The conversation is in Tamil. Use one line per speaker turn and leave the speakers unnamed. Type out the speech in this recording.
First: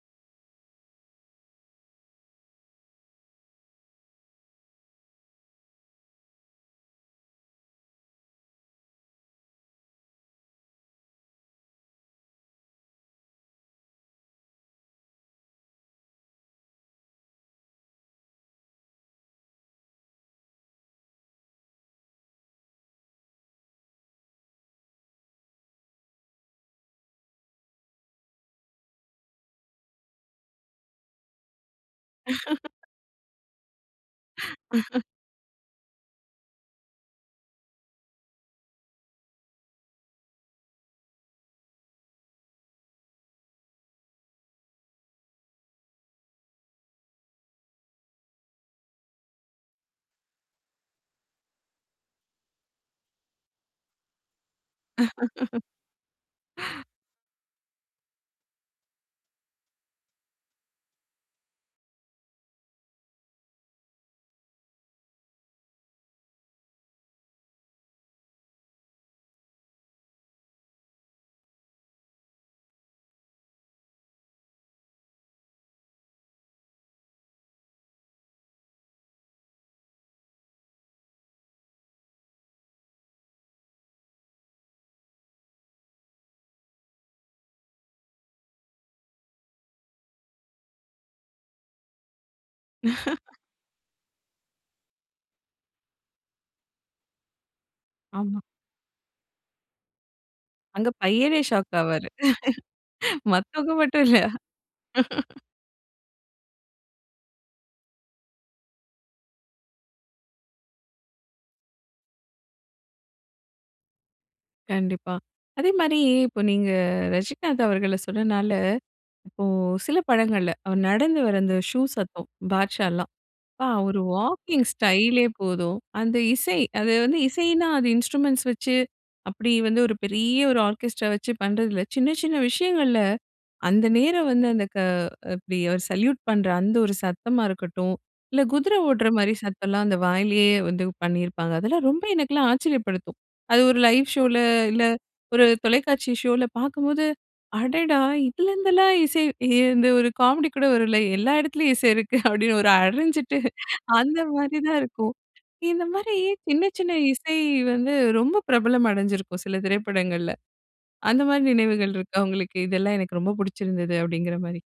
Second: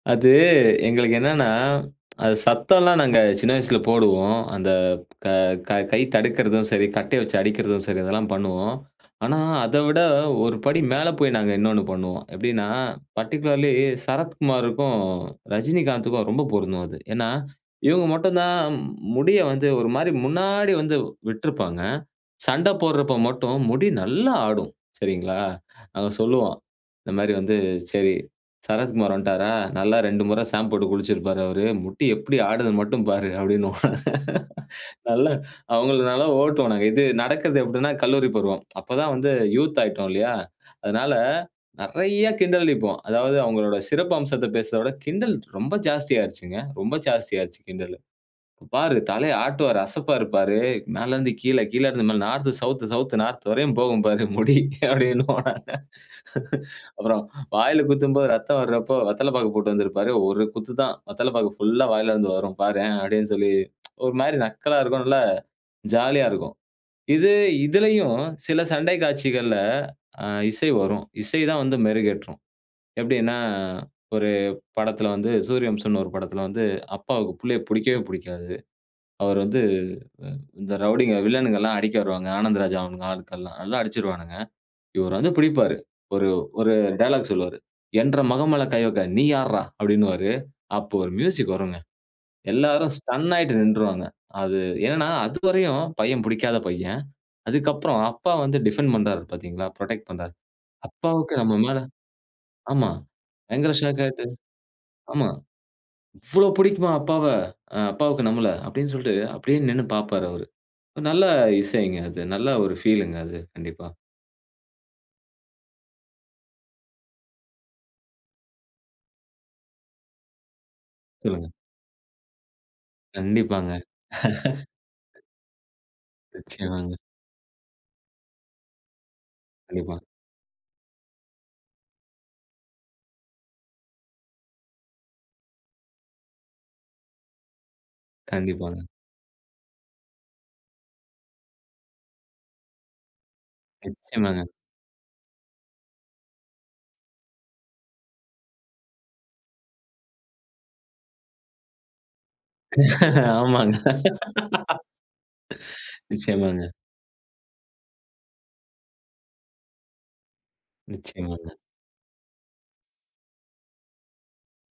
அது எங்களுக்கு என்னன்னா, அது சத்தல்லாம் நாங்க சின்ன வயசில போடுவோம். அந்த க கை தடுக்கிறதும் சரி, கட்டய வச்சு அடிக்கிறதும் சரி, இதெல்லாம் பண்ணுவோம். ஆனா அத விட ஒருபடி மேல போய் நாங்க இன்னொன்னு பண்ணுவோம். எப்படின்னா பர்ட்டிகுலர்லி சரத்குமாருக்கும், ரஜினிகாந்துக்கும் ரொம்ப பொருந்தும் அது. ஏன்னா, இவங்க மட்டும் தான் முடிய வந்து ஒரு மாரி முன்னாடி வந்து விட்டிருப்பாங்க. சண்ட போடுறப்ப மட்டும் முடி நல்லா ஆடும், சரிங்களா. அவன் சொல்லுவான். இந்த மாரி வந்து சரி, சரத்குமார் வந்துட்டாரா? நல்லா 2 முறை சாம்ப் போட்டு குளிச்சிருப்பாரு அவரு. முடி எப்டி ஆடுதுன்னு மட்டும் பாரு அப்படின்னுவோம். அவங்கள நல்லா ஓட்டுவோம் நாங்க. இது நடக்குது அப்படின்னா, கல்லூரி பருவம். அப்போ தான் வந்து யூத் ஆயிட்டோம் இல்லையா, அதனால நெறைய கிண்டலடிப்போம். அதாவது அவங்களுடைய சிறப்பு அம்சத்த பேசுறத விட கிண்டல் ரொம்ப ஜாஸ்தி ஆயிருச்சுங்க. ரொம்ப ஜாஸ்தி ஆயிருச்சு கிண்டல். "இப்போ பாரு தலைய ஆட்டுவாரு. அசப்பாரு பாரு மேல இருந்து கீழ கீழ இருந்து மேல நார்த் சவுத், சவுத் நார்த் வரையும் போகும் பாரு முடி." அப்படின்னுவோம் நாங்க. அப்புறம் வாயில குத்தும்போது இரத்தம் வர்றப்போ வெத்தல பாக்கு போட்டு வந்திருப்பாரு. 1 குத்து தான் வெத்தலை பாக்கு புல்லா வாயில இருந்து வரும் பாரேன். அப்படின்னு சொல்லி ஒரு மாரி நக்கலா இருக்கும். நல்லா ஜாலியா இருக்கும். இது இதிலயும் சில சண்டை காட்சிகள்ல அ இசை வரும். இசை தான் வந்து மெருகேற்றும். எப்படின்னா, ஒரு படத்தில வந்து, சூரியவம்சம்ன்னு ஒரு படத்தில வந்து அப்பாவுக்கு பிள்ளைய புடிக்கவே புடிக்காது. அவர் வந்து, இந்த ரவுடிங்க, வில்லனுகல்லாம் அடிக்க வருவாங்க. ஆனந்த் ராஜா அவனுங்க ஆட்கள்லாம் நல்லா அடிச்சுருவானுங்க. இவர் வந்து பிடிப்பாரு. ஒரு ஒரு டயலாக் சொல்லுவாரு. "என்ற மகன் மேல கை வைக்க. நீ யார்றா?" அப்படின்னுவாரு. அப்போ ஒரு மியூசிக் வருங்க. எல்லாரும் ஸ்டன் ஆயிட்டு நின்றுவாங்க. அது என்னன்னா, அதுவரையும் பையன் புடிக்காத பையன். அதுக்கப்புறம் அப்பா
ஆமா.
வந்து டிஃபெண்ட் பண்றாரு பார்த்தீங்களா? புரொடெக்ட் பண்றாரு.
அங்க
அப்பாவுக்கு
பையனே
நம்ம
ஷாக்
மேல
ஆவாரு.
ஆமா.
மத்தவங்க
பயங்கர ஷாக்
மட்டும் இல்ல.
ஆகுது. ஆமா. இவ்வளவு பிடிக்குமா அப்பாவ அப்பாவுக்கு நம்மள அப்படின்னு சொல்லிட்டு அப்படியே நின்னு பாப்பாரு அவரு. நல்ல இசைங்க அது. நல்ல ஒரு ஃபீல்ங்க அது, கண்டிப்பா.
கண்டிப்பா. அதே மாரி இப்ப நீங்க ரஜினிகாந்த் அவர்கள சொன்னனால, இப்போ சில படங்கள்ல அவர் நடந்து வர்ற
சொல்லுங்க.
அந்த ஷூ சத்தம். பாட்ஷாலாம். ப்பா,
கண்டிப்பாங்க.
அவரு வாக்கிங் ஸ்டைலே போதும். அந்த இசை அது
நிச்சயமாங்க.
வந்து இசைன்னா, அது இன்ஸ்ட்ரூமென்ட்ஸ் வச்சு அப்படி வந்து ஒரு
கண்டிப்பா.
பெரிய ஒரு ஆர்கெஸ்ட்ரா வச்சு பண்றது இல்ல. சின்ன சின்ன விஷயங்கள்ல அந்த நேரம் வந்து அந்த க இப்டி சல்யூட் பண்ற அந்த ஒரு சத்தமா இருக்கட்டும். இல்ல குதிர
கண்டிப்பாங்க.
ஓடுற மாரி சத்தம் எல்லாம் அந்த வாயிலயே வந்து பண்ணியிருப்பாங்க. அதெல்லாம் ரொம்ப எனக்கெல்லாம் ஆச்சரியப்படுத்தும். அது ஒரு லைவ் ஷோல
நிச்சயமாங்க.
இல்ல ஒரு தொலைக்காட்சி ஷோல பாக்கும்போது அடடா! இதுலருந்துலாம் இசை இந்த ஒரு காமெடி கூட வருல்ல எல்லா இடத்துலயும் இசை இருக்கு. அப்படின்னு ஒரு அடைஞ்சிட்டு
ஆமாங்க.
அந்த மாதிரி தான் இருக்கும். இந்த மாரி
நிச்சயமாங்க.
சின்ன சின்ன இசை வந்து ரொம்ப பிரபலம் அடைஞ்சிருக்கும் சில திரைப்படங்கள்ல. அந்த மாரி
நிச்சயமாங்க.
நினைவுகள் இருக்கா உங்களுக்கு, இதெல்லாம் எனக்கு ரொம்ப பிடிச்சிருந்தது. அப்படிங்கிற மாரி?